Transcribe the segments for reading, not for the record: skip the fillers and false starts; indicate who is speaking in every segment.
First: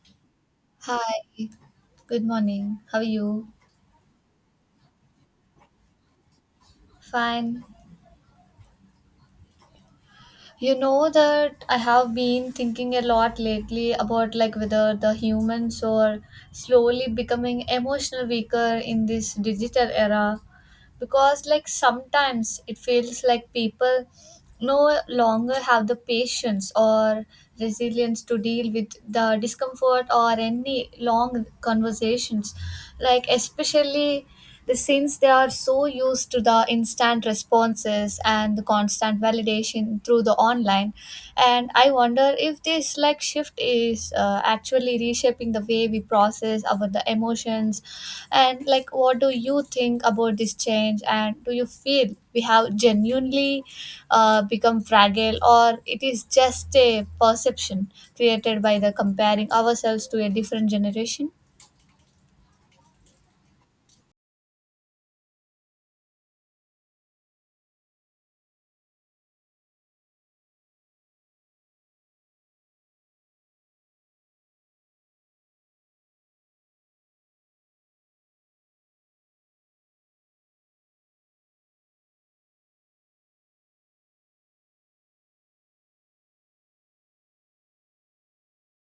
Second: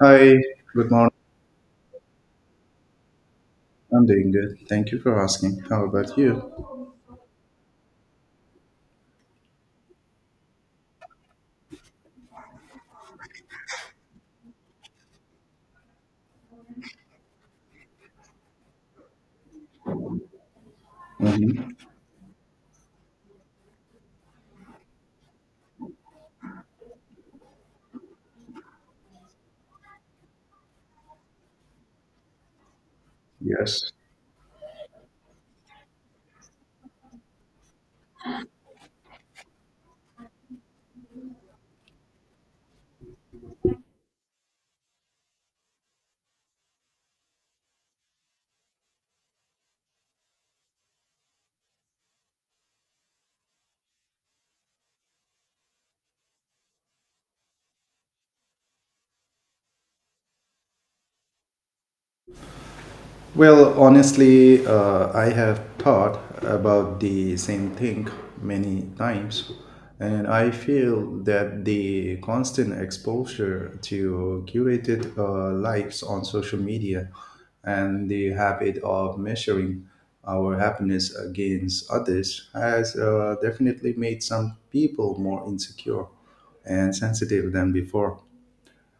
Speaker 1: Hi, good morning.
Speaker 2: Hi, good morning. How are you?
Speaker 1: I'm doing good. Thank you for asking. How about you?
Speaker 2: Fine. You know that I have been thinking a lot lately about like whether the humans are slowly becoming emotional weaker in this digital era because like
Speaker 1: Hmm.
Speaker 2: sometimes it feels like people no longer have the patience or resilience to deal with the discomfort or any long conversations like
Speaker 1: Yes.
Speaker 2: especially since they are so used to the instant responses and the constant validation through the online, and I wonder if this like shift is actually reshaping the way we process our the emotions, and like what do you think about this change? And do you feel we have genuinely become fragile, or it is just a perception created by the comparing ourselves to a different generation?
Speaker 1: Well, honestly, I have thought about the same thing many times, and I feel that the constant exposure to curated lives on social media and the habit of measuring our happiness against others has definitely made some people more insecure and sensitive than before.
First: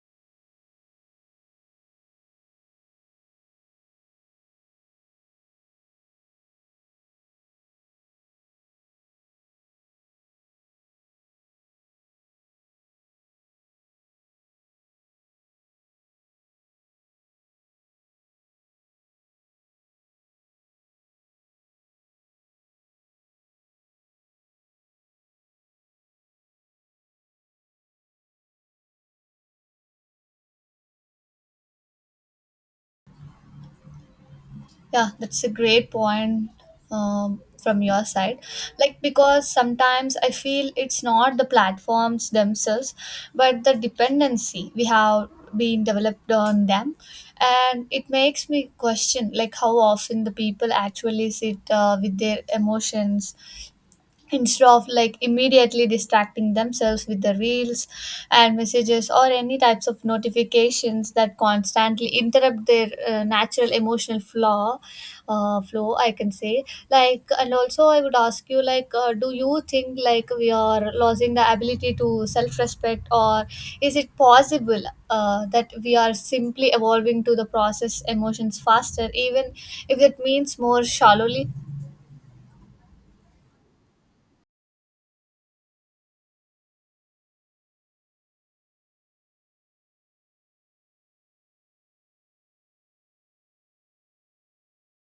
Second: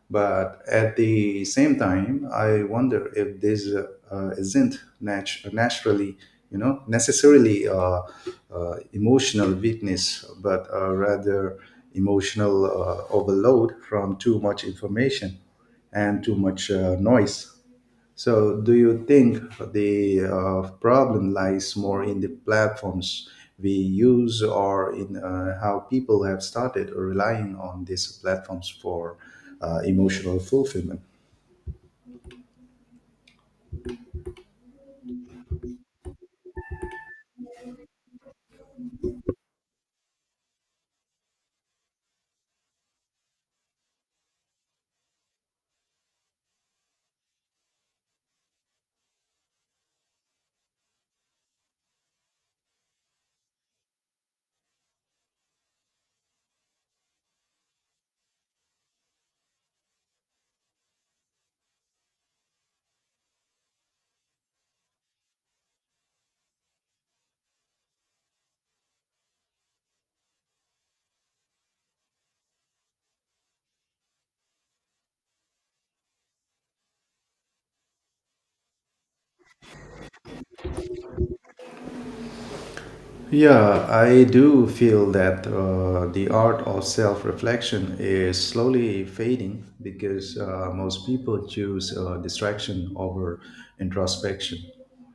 Speaker 1: But at the same time, I wonder if this isn't necessarily emotional weakness, but rather emotional overload from too much information and too much noise. So, do you think the problem lies more in the platforms we use or in how people have started relying on these platforms for emotional fulfillment?
Speaker 2: Yeah, that's a great point from your side. Like, because sometimes I feel it's not the platforms themselves, but the dependency we have been developed on them. And it makes me question, like, how often the people actually sit with their emotions instead of like immediately distracting themselves with the reels and messages or any types of notifications that constantly interrupt their natural emotional flow I can say. Like and also I would ask you like do you think like we are losing the ability to self respect, or is it possible that we are simply evolving to the process emotions faster even if that means more shallowly?
Speaker 1: Yeah, I do feel that the art of self reflection is slowly fading because most people choose distraction over introspection.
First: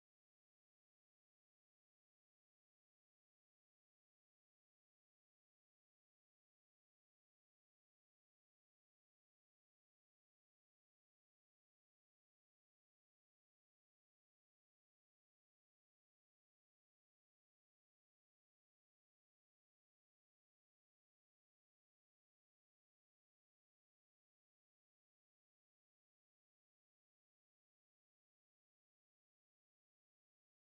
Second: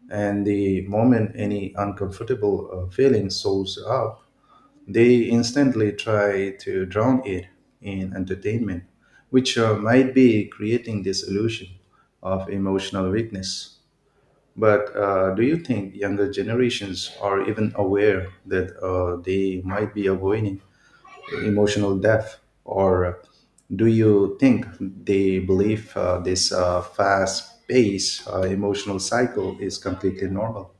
Speaker 1: And the moment any uncomfortable feeling shows up, they instantly try to drown it in entertainment, which might be creating this illusion of emotional weakness. But do you think younger generations are even aware that they might be avoiding emotional depth? Or do you think they believe this fast paced emotional cycle is completely normal?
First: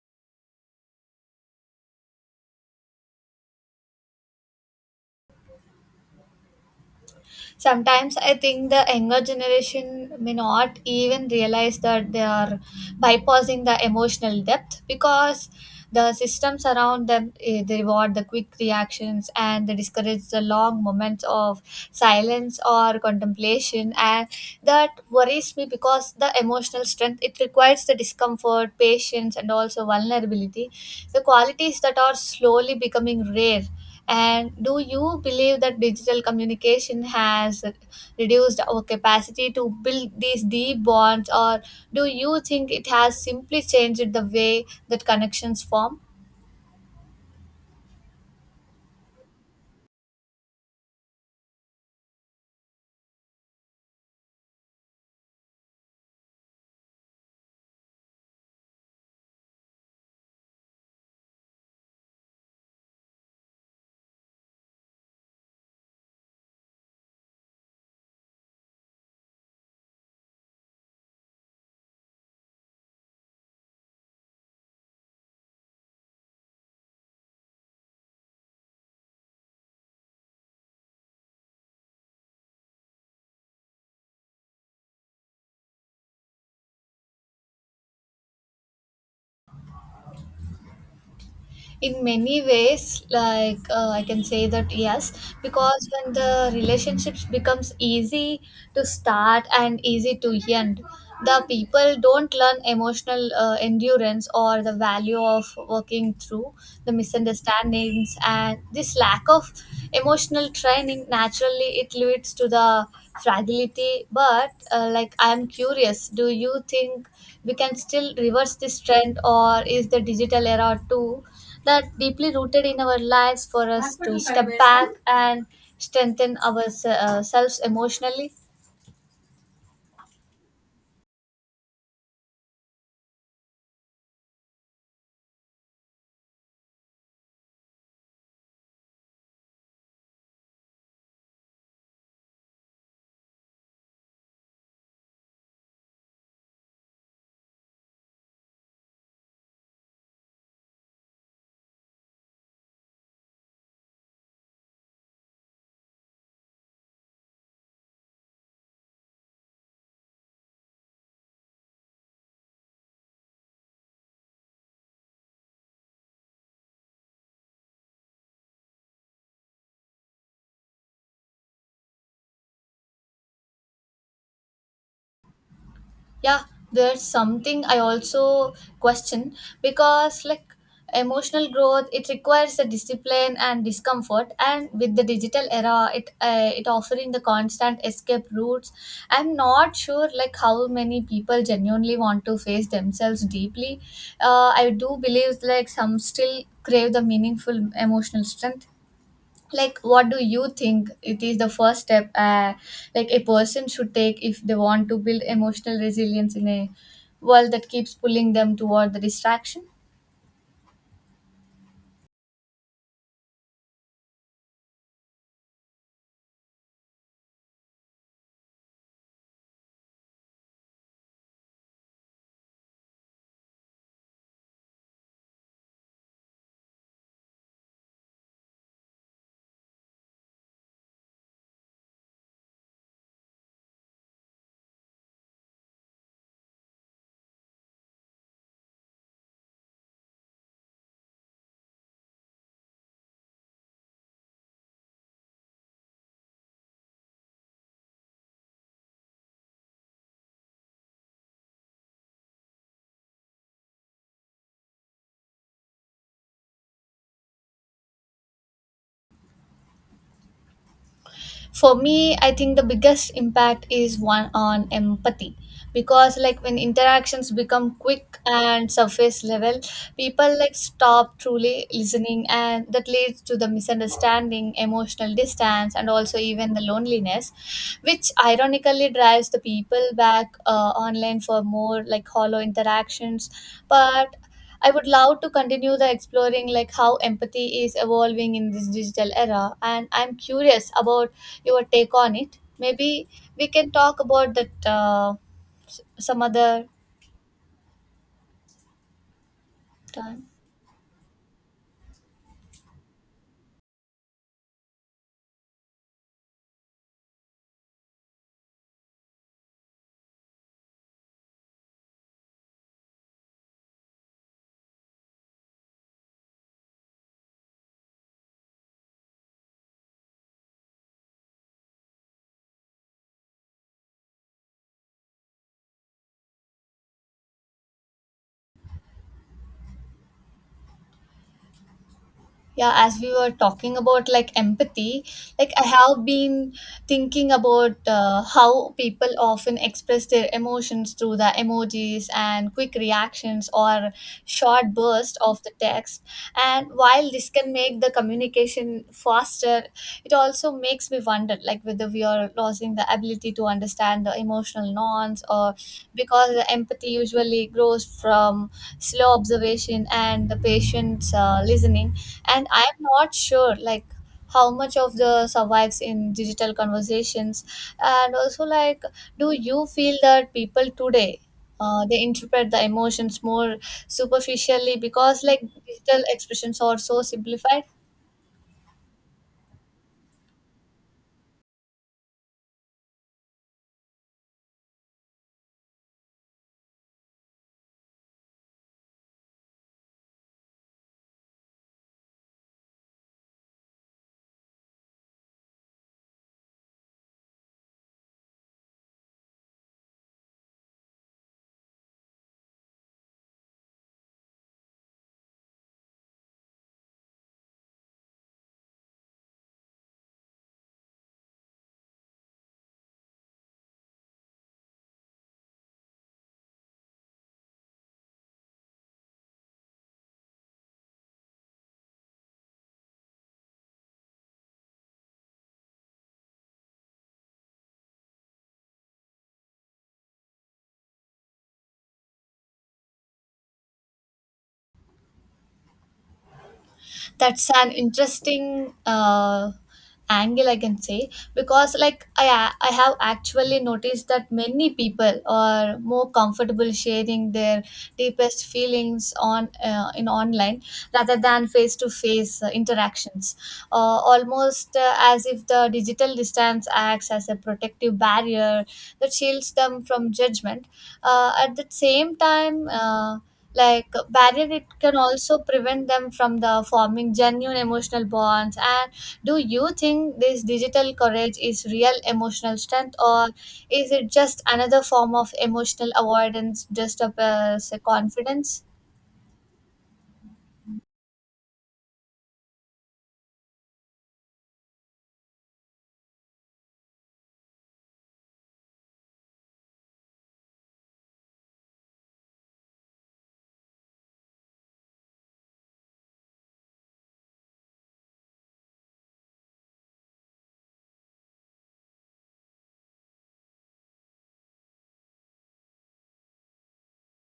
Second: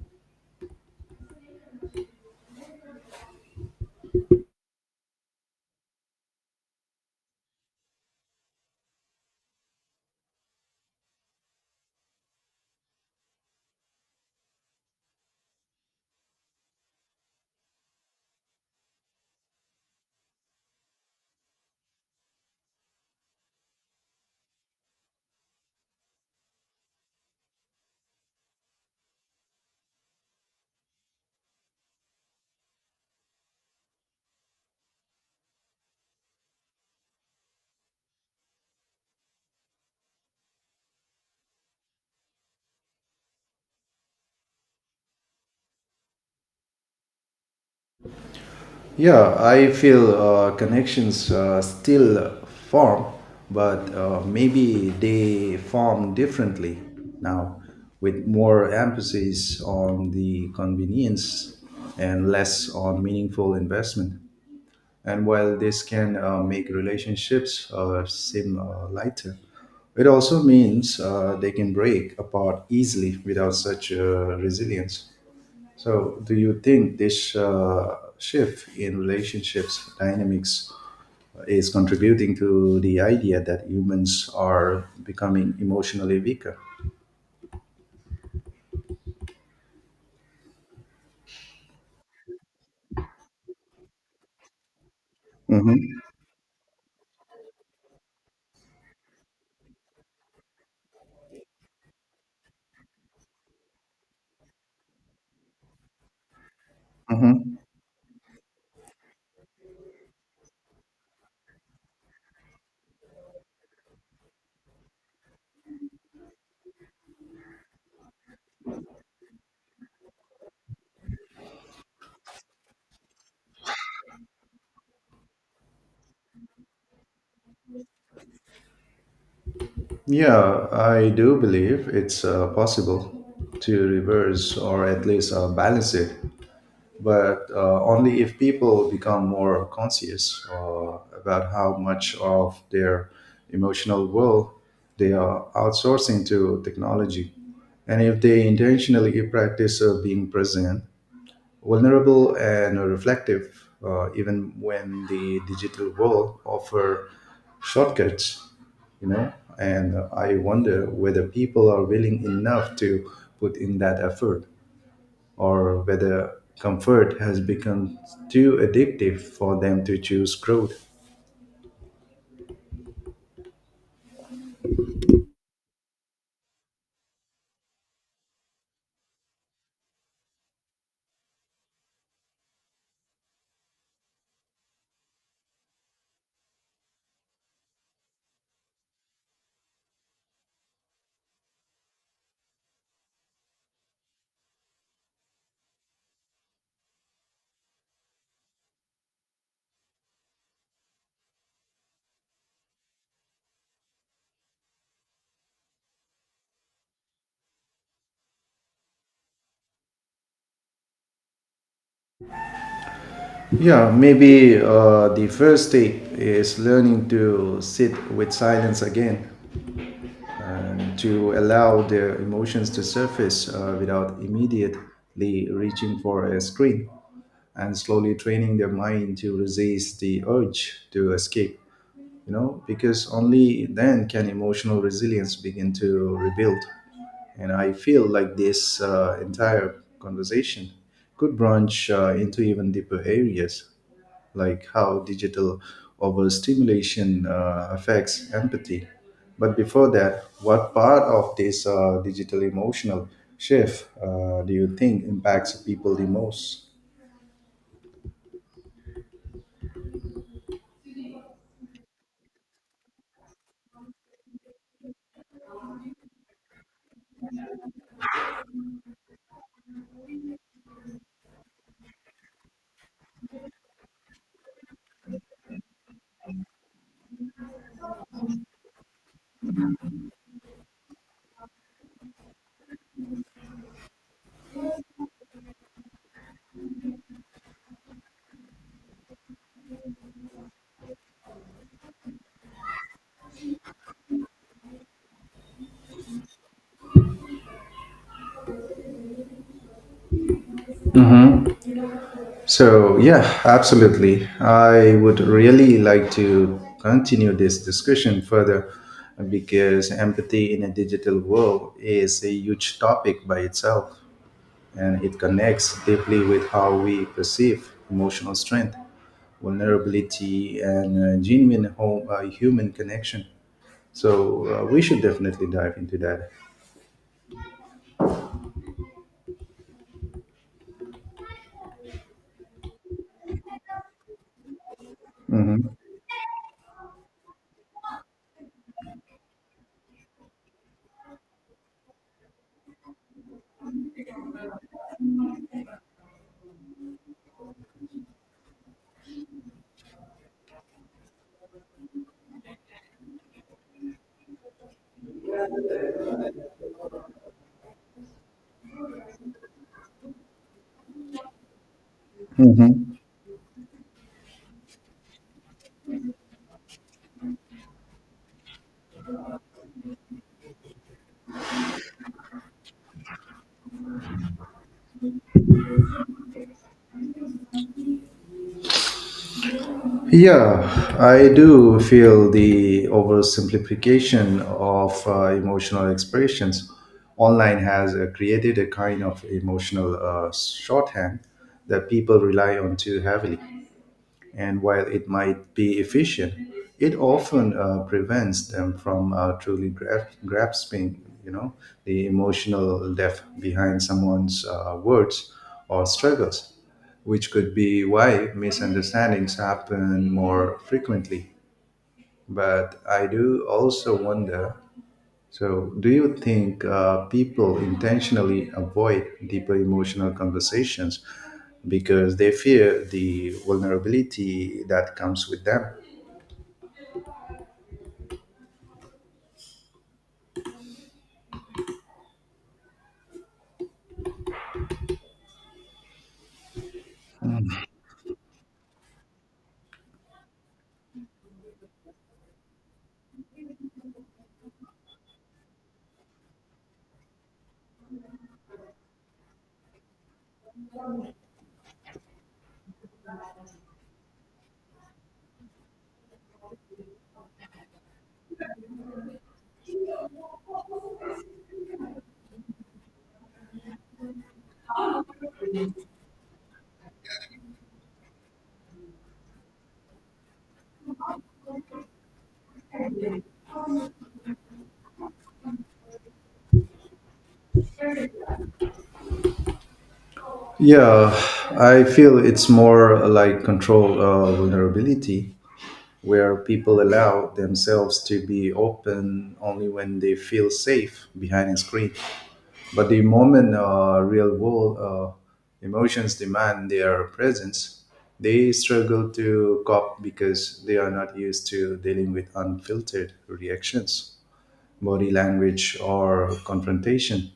Speaker 2: Sometimes I think the younger generation may not even realize that they are bypassing the emotional depth because the systems around them they reward the quick reactions and they discourage the long moments of silence or contemplation, and that worries me because the emotional strength it requires the discomfort patience and also vulnerability, the qualities that are slowly becoming rare. And do you believe that digital communication has reduced our capacity to build these deep bonds, or do you think it has simply changed the way that connections form?
Speaker 1: Yeah, I feel connections still form, but maybe they form differently now, with more emphasis on the convenience and less on meaningful investment. And while this can make relationships seem lighter, it also means they can break apart easily without such resilience. So, do you think this shift in relationships dynamics is contributing to the idea that humans are becoming emotionally weaker?
Speaker 2: In many ways like I can say that yes, because
Speaker 1: Hmm.
Speaker 2: when the relationships becomes easy to start and easy to end the people don't learn emotional endurance or the value of working through the
Speaker 1: Hmm.
Speaker 2: misunderstandings, and this lack of emotional training naturally it leads to the fragility. But like I am curious, do you think we can still reverse this trend, or is the digital era too that deeply rooted in our lives for us to step back and strengthen ourselves emotionally?
Speaker 1: Yeah, I do believe it's possible to reverse or at least balance it. But only if people become more conscious about how much of their emotional world they are outsourcing to technology. And if they intentionally practice being present, vulnerable, and reflective, even when the digital world offer shortcuts, you know. And I wonder whether people are willing enough to put in that effort or whether comfort has become too addictive for them to choose growth.
Speaker 2: Yeah, there's something I also question because like emotional growth it requires the discipline and discomfort, and with the digital era it offering the constant escape routes, I'm not sure like how many people genuinely want to face themselves deeply. I do believe like some still crave the meaningful emotional strength. Like, what do you think it is the first step like a person should take if they want to build emotional resilience in a world that keeps pulling them toward the distraction?
Speaker 1: Yeah, maybe the first step is learning to sit with silence again and to allow their emotions to surface without immediately reaching for a screen and slowly training their mind to resist the urge to escape. Because only then can emotional resilience begin to rebuild. And I feel like this entire conversation could branch into even deeper areas, like how digital overstimulation affects empathy. But before that, what part of this digital emotional shift do you think impacts people the most?
Speaker 2: For me I think the biggest impact is one on empathy, because like when interactions become quick and surface level people like stop truly listening, and that leads to the misunderstanding emotional distance and also even the loneliness, which ironically drives the people back online for more like hollow interactions. But I would love to continue the exploring like how empathy is evolving in this digital era, and I'm curious about your take on it. Maybe we can talk about that some other time.
Speaker 1: So, yeah, absolutely. I would really like to continue this discussion further because empathy in a digital world is a huge topic by itself, and it connects deeply with how we perceive emotional strength, vulnerability, and genuine human connection. So, we should definitely dive into that.
Speaker 2: Yeah, as we were talking about like empathy, like I have been thinking about how people often express their emotions through the emojis and quick reactions or short bursts of the text, and while this can make the communication faster it also makes me wonder like whether we are losing the ability to understand the emotional norms, or because the empathy usually grows from slow observation and the patient's listening, and I am
Speaker 1: Mhm.
Speaker 2: not sure like how much of the survives in digital conversations. And also like, do you feel that people today they interpret the emotions more superficially because like digital expressions are so simplified?
Speaker 1: Yeah, I do feel the oversimplification of emotional expressions online has created a kind of emotional shorthand that people rely on too heavily. And while it might be efficient, it often prevents them from truly grasping the emotional depth behind someone's words or struggles, which could be why misunderstandings happen more frequently. But I do also wonder, so, do you think people intentionally avoid deeper emotional conversations because they fear the vulnerability that comes with them?
Speaker 2: That's an interesting angle I can say, because like I have actually noticed that many people are more comfortable sharing their deepest feelings on in online rather than face to face interactions, almost as if the digital distance acts as a protective barrier that shields them from judgment. At the same time like barrier it can also prevent them from the forming genuine emotional bonds. And do you think this digital courage is real emotional strength, or is it just another form of emotional avoidance just of say, confidence?
Speaker 1: Yeah, I feel it's more like control vulnerability, where people allow themselves to be open only when they feel safe behind a screen. But the moment real world emotions demand their presence, they struggle to cope because they are not used to dealing with unfiltered reactions, body language, or confrontation.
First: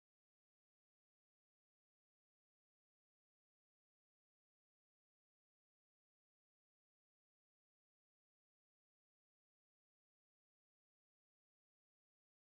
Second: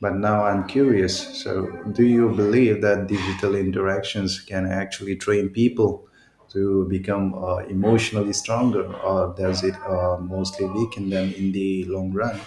Speaker 1: But now I'm curious. So, do you believe that digital interactions can actually train people to become emotionally stronger, or does it mostly weaken them in the long run?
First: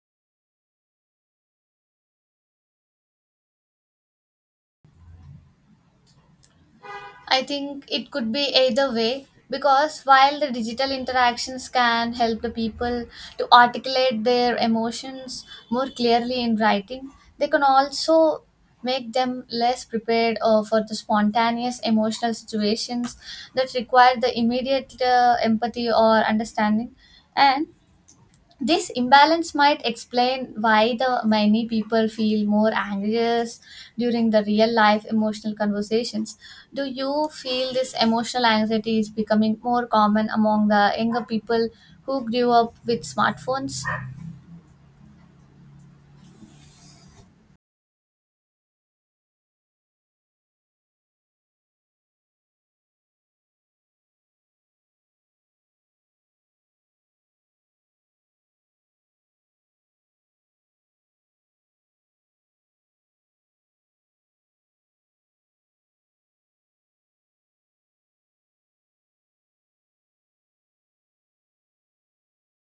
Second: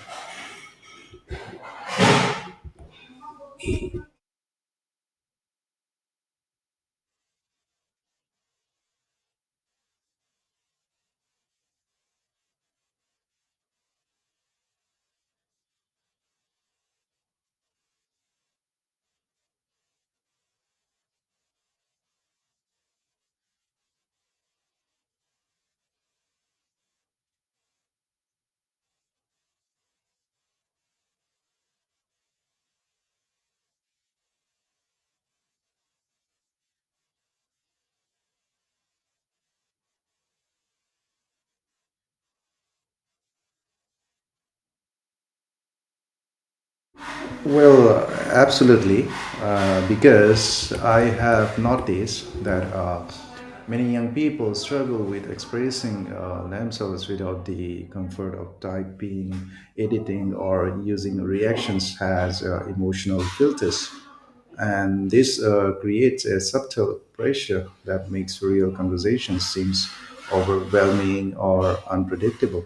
Speaker 2: I think it could be either way, because while the digital interactions can help the people to articulate their emotions more clearly in writing, they can also make them less prepared for the spontaneous emotional situations that require the immediate empathy or understanding. And this imbalance might explain why the many people feel more anxious during the real life emotional conversations. Do you feel this emotional anxiety is becoming more common among the younger people who grew up with smartphones?
Speaker 1: Well, absolutely, because I have noticed that many young people struggle with expressing themselves without the comfort of typing, editing, or using reactions as emotional filters. And this creates a subtle pressure that makes real conversations seems overwhelming or unpredictable.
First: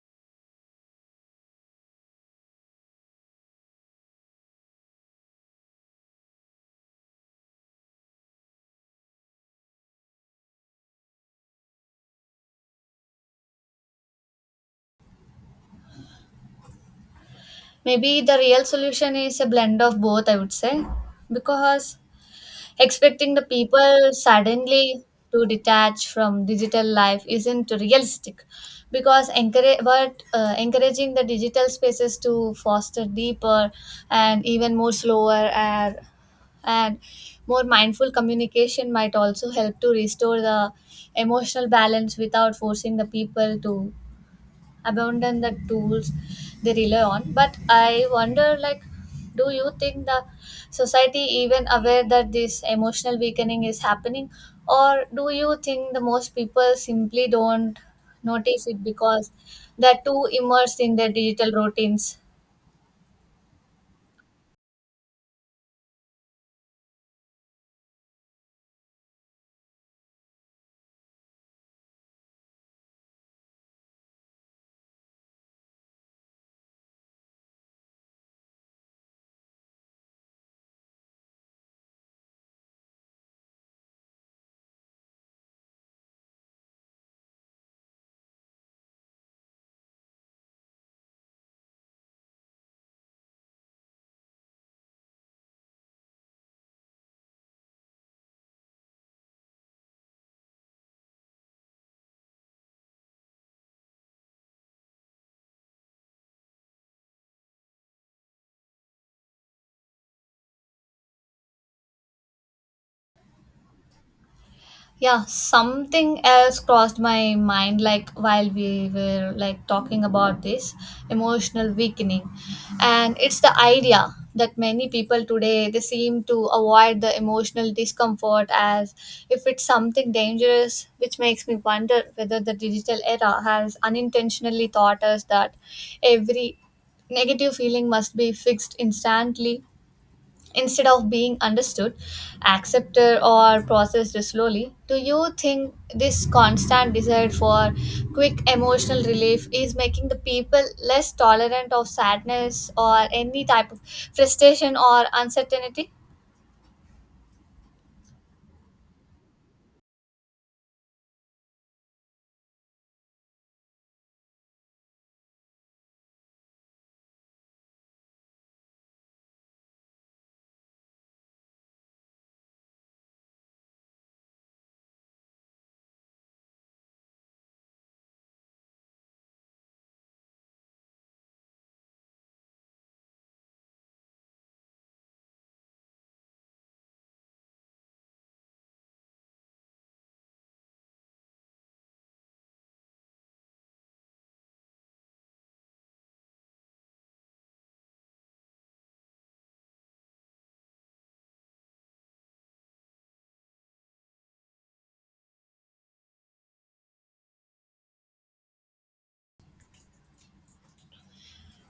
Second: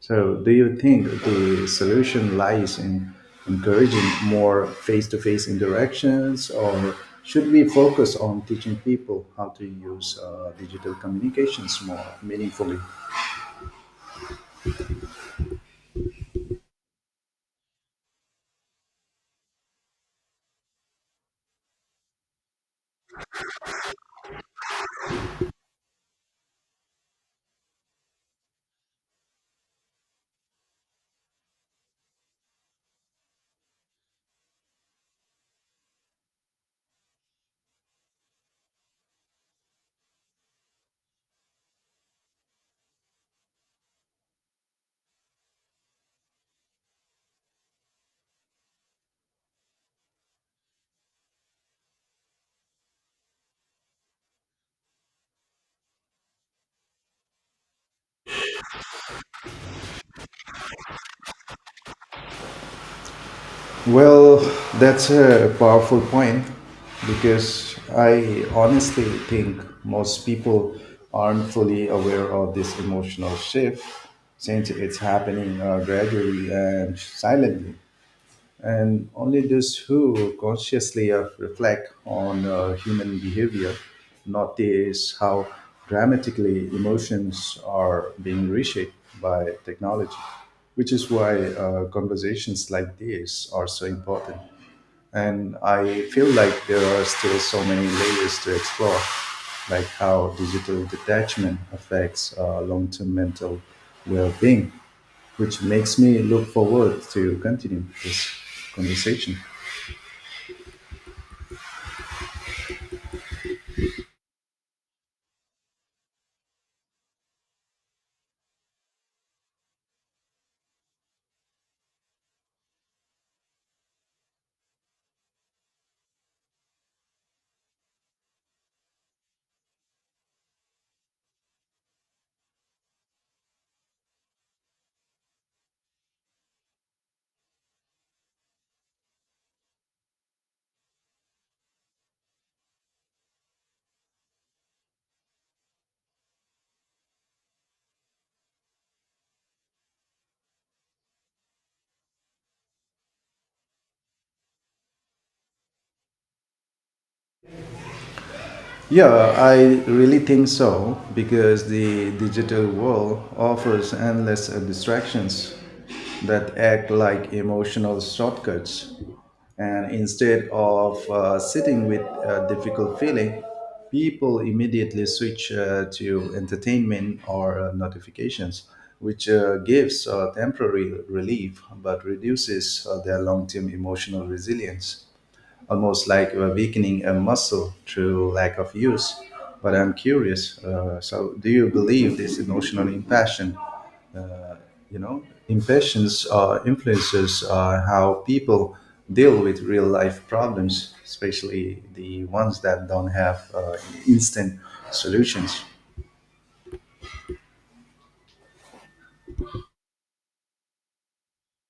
Speaker 1: So, do you think the solution lies in encouraging more face to face interactions, or should we focus on teaching people how to use digital communications more meaningfully?
Speaker 2: Maybe the real solution is a blend of both, I would say, because expecting the people suddenly to detach from digital life isn't realistic because encourage, but encouraging the digital spaces to foster deeper and even more slower and more mindful communication might also help to restore the emotional balance without forcing the people to abandon the tools they rely on. But I wonder like, do you think the society even aware that this emotional weakening is happening, or do you think the most people simply don't notice it because they're too immersed in their digital routines?
Speaker 1: Well, that's a powerful point because I honestly think most people aren't fully aware of this emotional shift since it's happening gradually and silently. And only those who consciously reflect on human behavior notice how dramatically emotions are being reshaped by technology, which is why conversations like this are so important. And I feel like there are still so many layers to explore, like how digital detachment affects long term mental well being, which makes me look forward to continue this conversation.
Speaker 2: Yeah, something else crossed my mind like while we were like talking about this emotional weakening, and it's the idea that many people today they seem to avoid the emotional discomfort as if it's something dangerous, which makes me wonder whether the digital era has unintentionally taught us that every negative feeling must be fixed instantly instead of being understood, accepted, or processed slowly? Do you think this constant desire for quick emotional relief is making the people less tolerant of sadness or any type of frustration or uncertainty?
Speaker 1: Yeah, I really think so because the digital world offers endless distractions that act like emotional shortcuts. And instead of sitting with a difficult feeling, people immediately switch to entertainment or notifications, which gives temporary relief but reduces their long term emotional resilience, almost like weakening a muscle through lack of use. But I'm curious. So, do you believe this emotional you know, impatience influences how people deal with real life problems, especially the ones that don't have instant solutions?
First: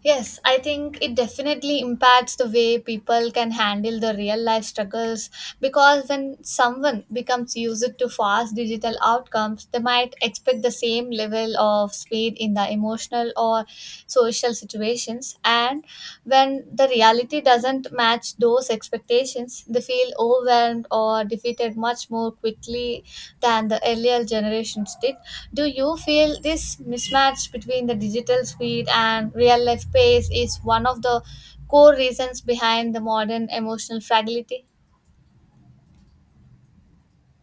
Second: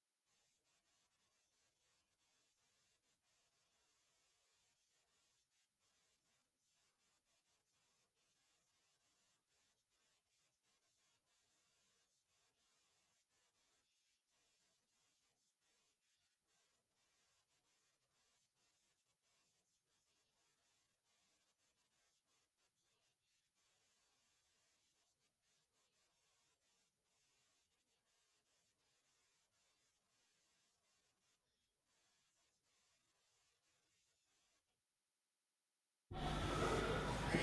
Speaker 2: Yes, I think it definitely impacts the way people can handle the real life struggles, because when someone becomes used to fast digital outcomes, they might expect the same level of speed in the emotional or social situations. And when the reality doesn't match those expectations, they feel overwhelmed or defeated much more quickly than the earlier generations did. Do you feel this mismatch between the digital speed and real life pace is one of the core reasons behind the modern emotional fragility?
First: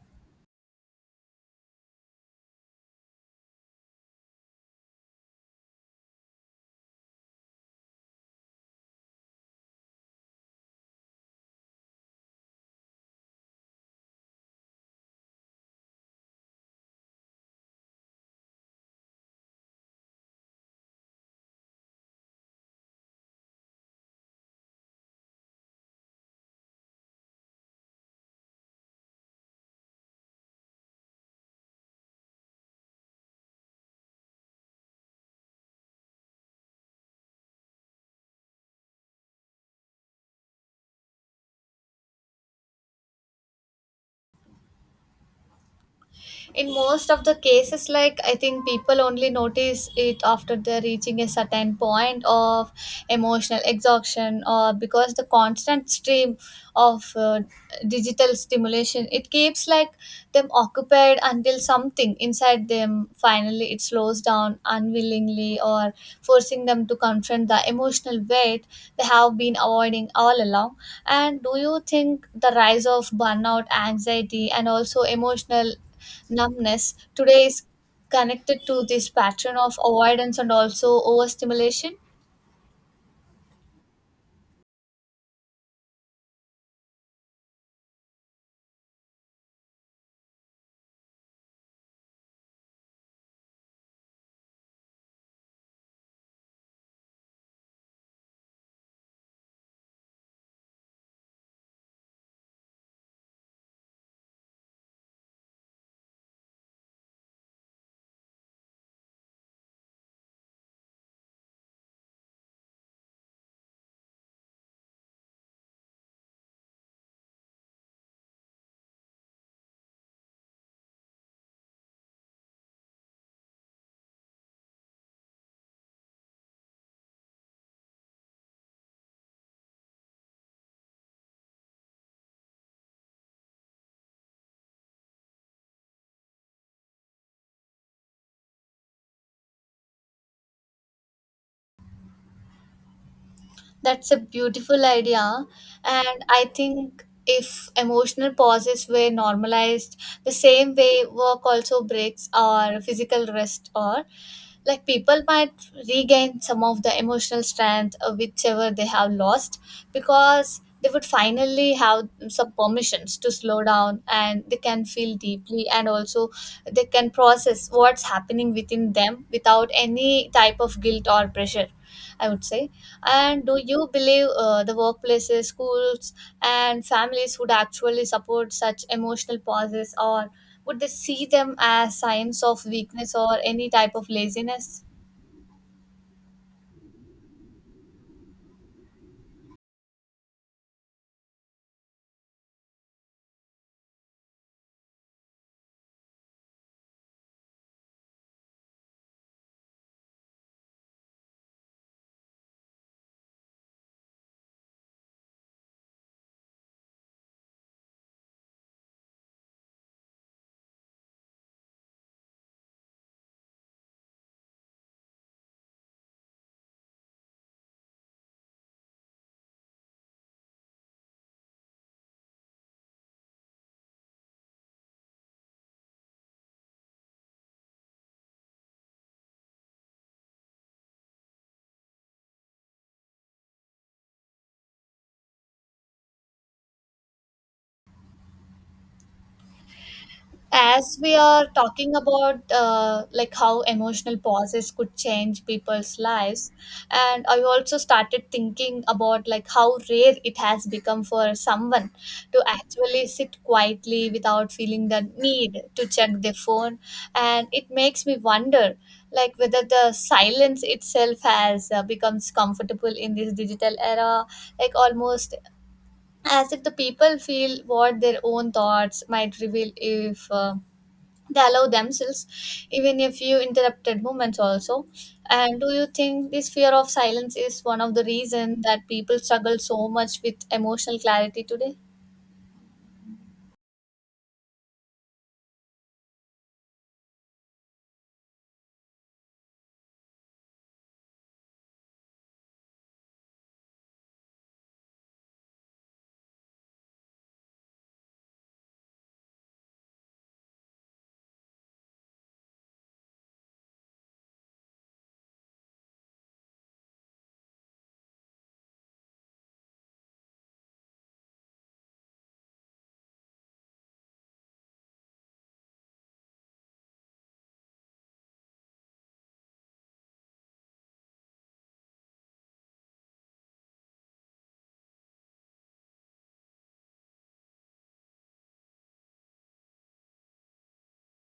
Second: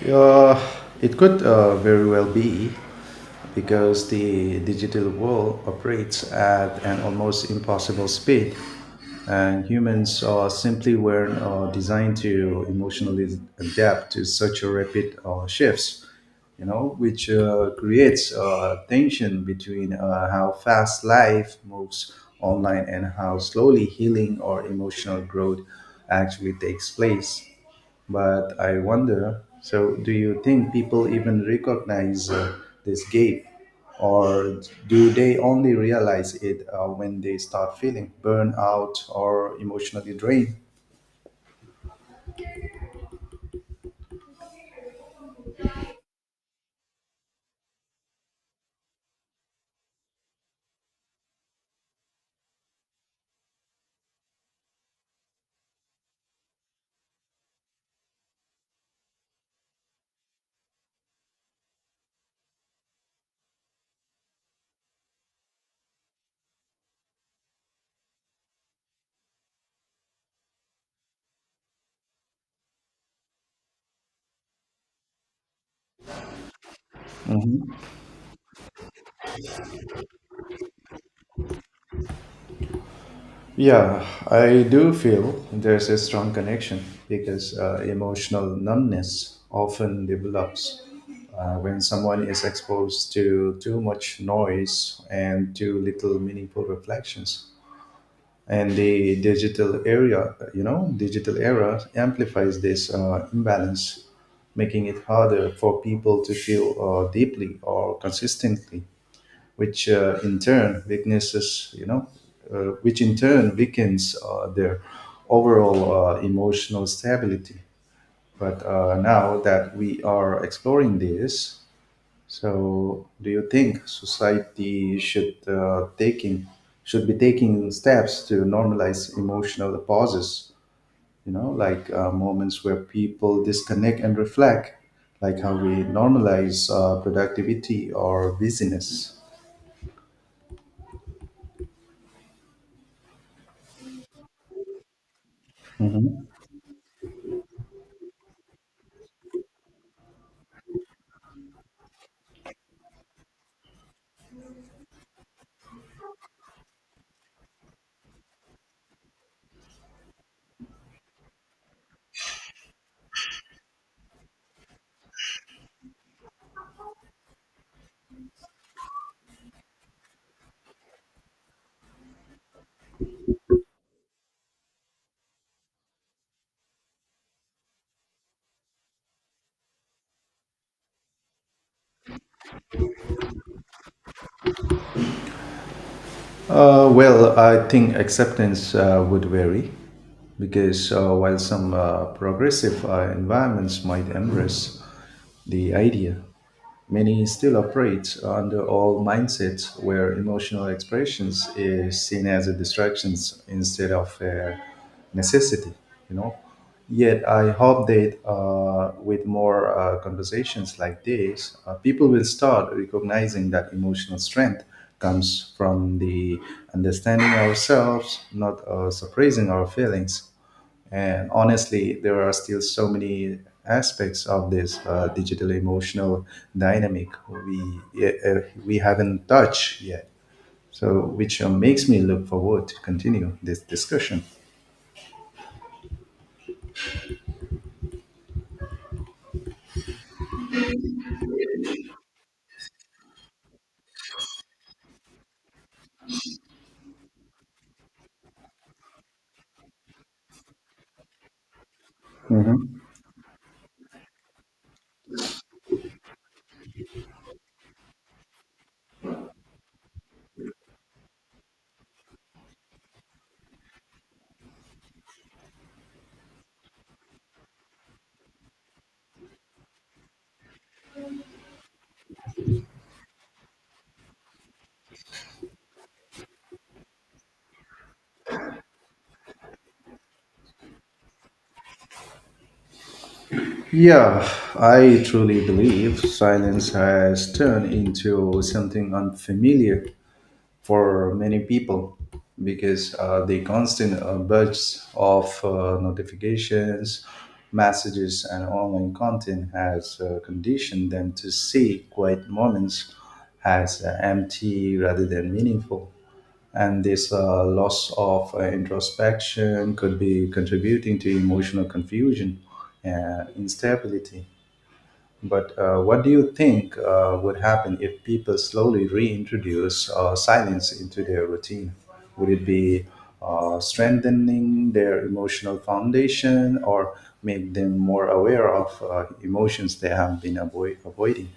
Speaker 1: Uh, it could very well be because the digital world operates at an almost impossible speed, and humans simply weren't designed to emotionally adapt to such a rapid shifts. Which creates tension between how fast life moves online and how slowly healing or emotional growth actually takes place. But I wonder, so, do you think people even recognize this gap? Or do they only realize it when they start feeling burnout or emotionally drained?
Speaker 2: In most of the cases like I think people only notice it after they're reaching a certain point of emotional exhaustion, or because the constant stream of digital stimulation it keeps like them occupied until something inside them finally it slows down unwillingly or forcing them to confront the emotional weight they have been avoiding all along. And do you think the rise of burnout anxiety and also emotional numbness today is
Speaker 1: Mhm.
Speaker 2: connected to this pattern of avoidance and also overstimulation?
Speaker 1: Yeah, I do feel there's a strong connection because emotional numbness often develops when someone is exposed to too much noise and too little meaningful reflections. And the digital area you know digital era amplifies this imbalance, making it harder for people to feel deeply or consistently, which in turn weakens their overall emotional stability. But now that we are exploring this, so, do you think society should be taking steps to normalize emotional pauses? Like moments where people disconnect and reflect, like how we normalize productivity or busyness.
Speaker 2: That's a beautiful idea. And
Speaker 1: Mhm.
Speaker 2: I think if emotional pauses were normalized the same way work also breaks or physical rest or like people might regain some of the emotional strength whichever they have lost, because they would finally have some permissions to slow down and they can feel deeply and also they can process what's happening within them without any type of guilt or pressure, I would say. And do you believe the workplaces, schools, and families would actually support such emotional pauses, or would they see them as signs of weakness or any type of laziness?
Speaker 1: Well, I think acceptance would vary because while some progressive environments might embrace the idea, many still operate under old mindsets where emotional expressions is seen as a distraction instead of a necessity you know yet I hope that with more conversations like this, people will start recognizing that emotional strength comes from the understanding ourselves, not suppressing our feelings. And honestly, there are still so many aspects of this digital emotional dynamic we haven't touched yet. So, which makes me look forward to continue this discussion.
Speaker 2: As we are talking about like how emotional pauses could change people's lives, and I also started thinking about like how rare it has become for someone to
Speaker 1: Mhm.
Speaker 2: actually sit quietly without feeling the need to check their phone. And it makes me wonder like whether the silence itself has becomes comfortable in this digital era, like almost as if the people feel what their own thoughts might reveal if they allow themselves even a few interrupted moments also. And do you think this fear of silence is one of the reasons that people struggle so much with emotional clarity today?
Speaker 1: Yeah, I truly believe silence has turned into something unfamiliar for many people because the constant burst of notifications, messages, and online content has conditioned them to see quiet moments as empty rather than meaningful. And this loss of introspection could be contributing to emotional confusion and instability. But what do you think would happen if people slowly reintroduce silence into their routine? Would it be strengthening their emotional foundation, or make them more aware of emotions they have been avoiding?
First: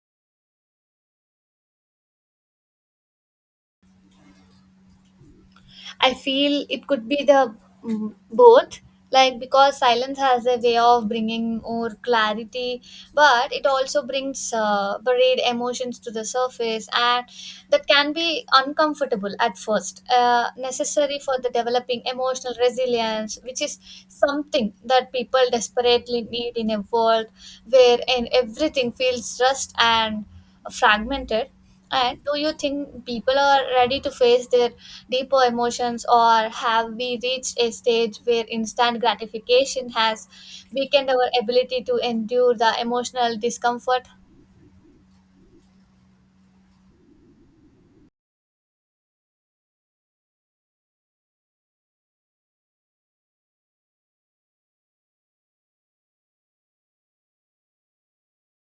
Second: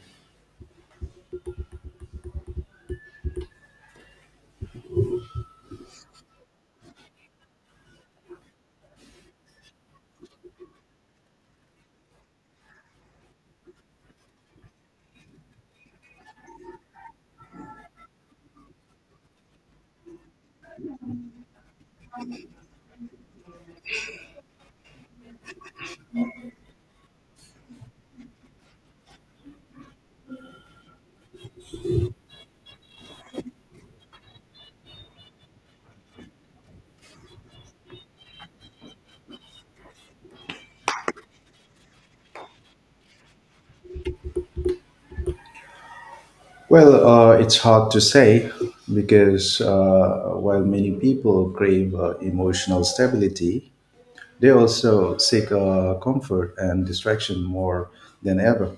Speaker 2: I feel it could be the both, like because silence has a way of bringing more clarity, but it also brings buried emotions to the surface, and that can be uncomfortable at first. Necessary for the developing emotional resilience, which is something that people desperately need in a world where and everything feels rushed and fragmented. And do you think people are ready to face their deeper emotions, or have we reached a stage where instant gratification has weakened our ability to endure the emotional discomfort?
Speaker 1: Well, it's hard to say because while many people crave emotional stability, they also seek comfort and distraction more than ever.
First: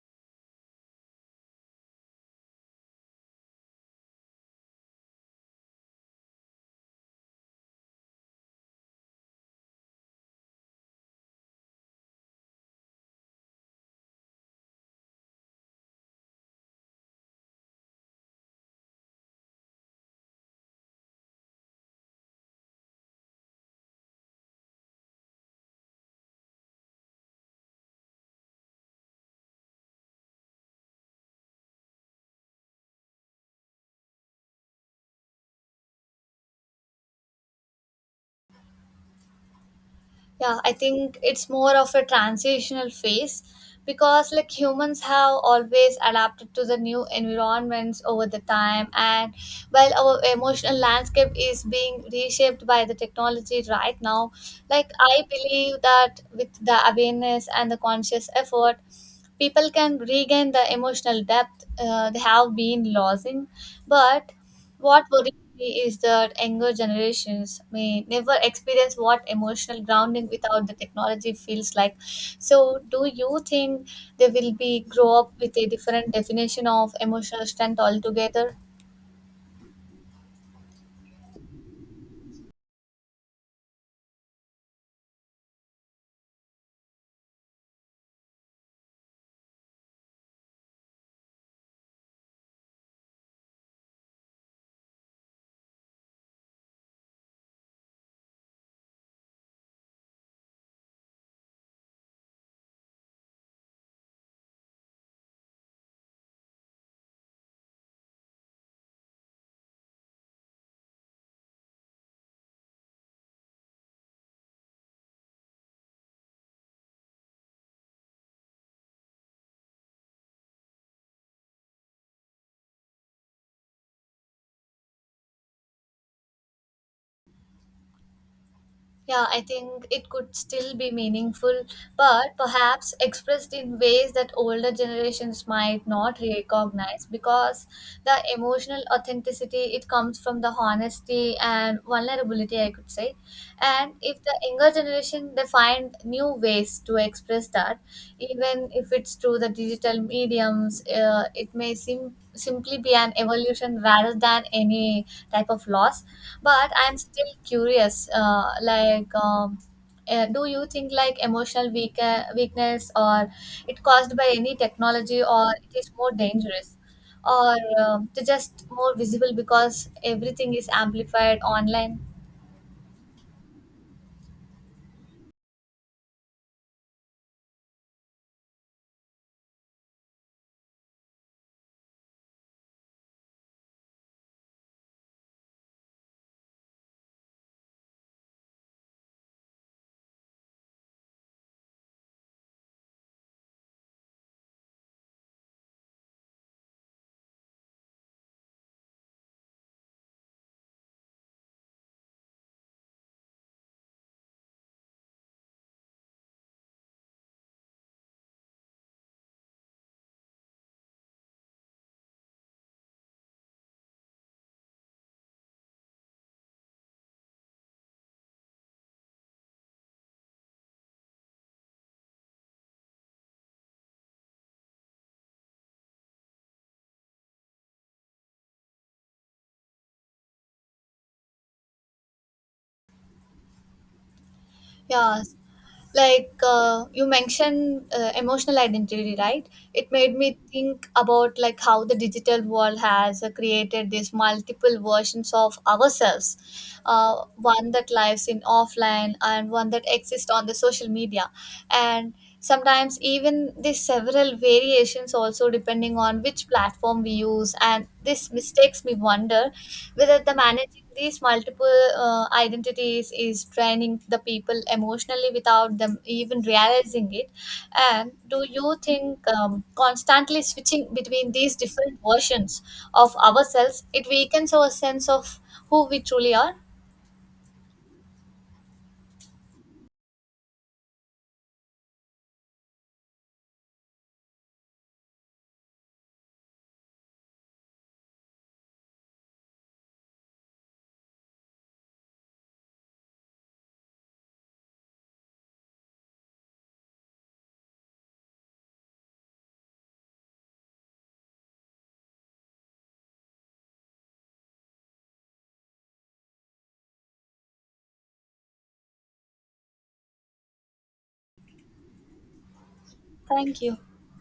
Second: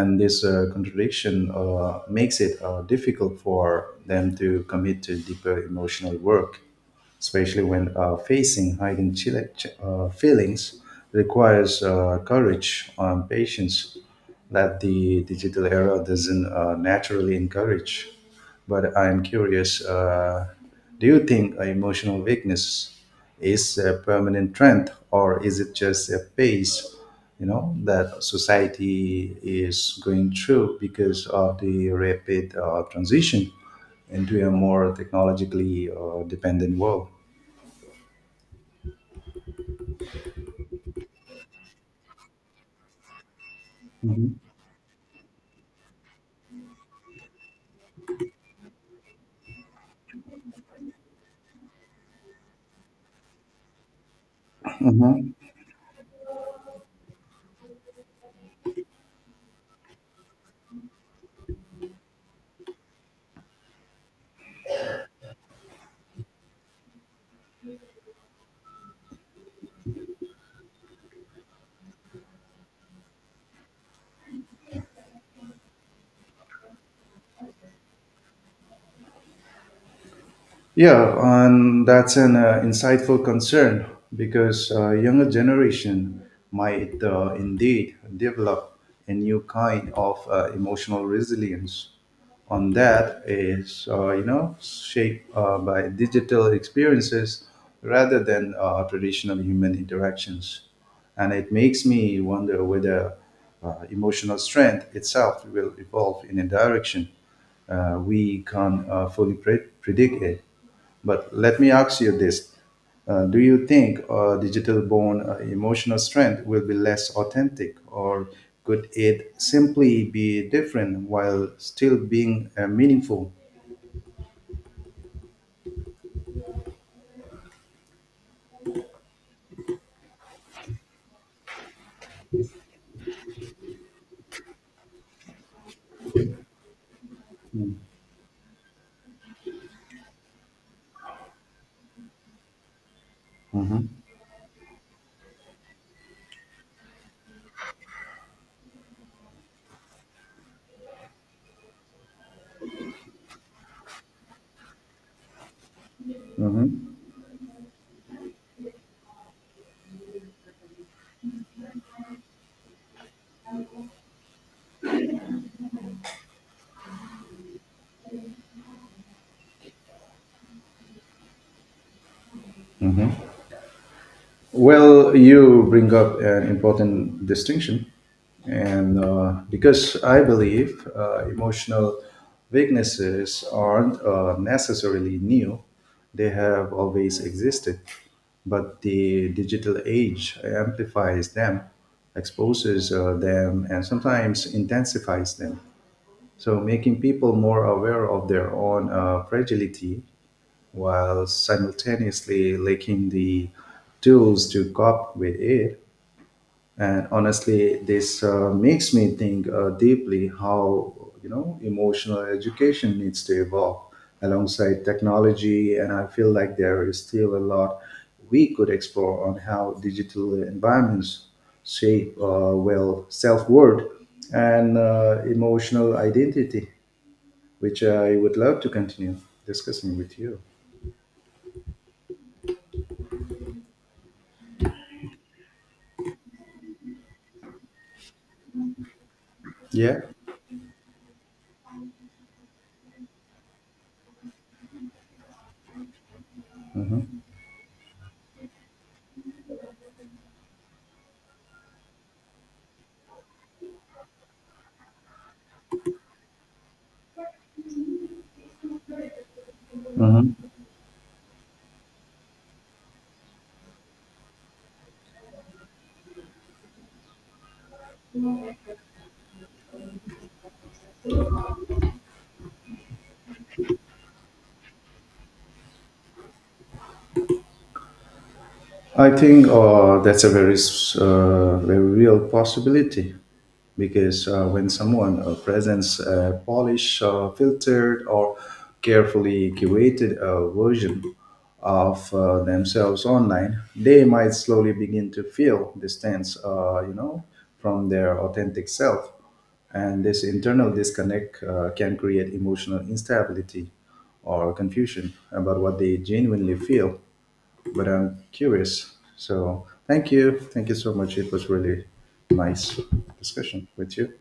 Speaker 1: And this contradiction makes it difficult for them to commit to deeper emotional work, especially when facing feelings requires courage and patience that the digital era doesn't naturally encourage. But I'm curious, do you think emotional weakness is a permanent trend or is it just a phase, that society is going through because of the rapid transition into a more technologically dependent world?
Speaker 2: Yeah, I think it's more of a transitional phase because
Speaker 1: Mhm.
Speaker 2: like humans have always adapted to the new environments over the time, and while our emotional landscape is being reshaped by the technology right now, like I
Speaker 1: Mhm.
Speaker 2: believe that with the awareness and the conscious effort people can regain the emotional depth they have been losing. But what worries is that younger generations may never experience what emotional grounding without the technology feels like. So, do you think they will be grow up with a different definition of emotional strength altogether?
Speaker 1: Yeah, and that's an insightful concern because younger generation might indeed develop a new kind of emotional resilience. On that is shaped by digital experiences rather than traditional human interactions, and it makes me wonder whether emotional strength itself will evolve in a direction we can fully predict it. But let me ask you this. Do you think digital born emotional strength will be less authentic, or could it simply be different while still being meaningful?
Speaker 2: Yeah, I think it could still be meaningful, but perhaps expressed in ways that older generations might not recognize because the emotional authenticity it comes from the honesty and vulnerability, I could say.
Speaker 1: Mhm.
Speaker 2: And if the younger generation they find new ways to express that, even if it's through the digital mediums, it may seem simply be an evolution rather than any type of loss. But I'm
Speaker 1: Mhm.
Speaker 2: still curious like do you think like emotional weakness or it caused by any technology or it is more dangerous, or they're just more visible because everything is amplified online?
Speaker 1: Mhm. Well, you bring up an important distinction, and because I believe emotional weaknesses aren't necessarily new, they have always existed. But the digital age amplifies them, exposes them, and sometimes intensifies them. So, making people more aware of their own fragility while simultaneously lacking the tools to cope with it. And honestly, this makes me think deeply how emotional education needs to evolve alongside technology, and I feel like there is still a lot we could explore on how digital environments shape, well, self-worth and emotional identity, which I would love to continue discussing with you.
Speaker 2: Yeah, like you mentioned emotional identity right? It
Speaker 1: Yeah.
Speaker 2: made me think about like how the digital world has created these multiple versions of ourselves, one that lives in offline and one that exists on the social media. And sometimes even these several variations also depending on which platform we use, and this mistakes me wonder whether
Speaker 1: Mhm.
Speaker 2: the managing these multiple identities is draining the people emotionally without them even realizing it. And do you think constantly switching between these different versions of ourselves it weakens our sense of who we truly are?
Speaker 1: I think that's a very, very real possibility because when someone presents a polished, filtered, or carefully curated version of themselves online, they might slowly begin to feel distance, from their authentic self. And this internal disconnect can create emotional instability or confusion about what they genuinely feel, but I'm curious. So, thank you. Thank you so much. It was really nice
Speaker 2: Thank
Speaker 1: discussion
Speaker 2: you.
Speaker 1: with you.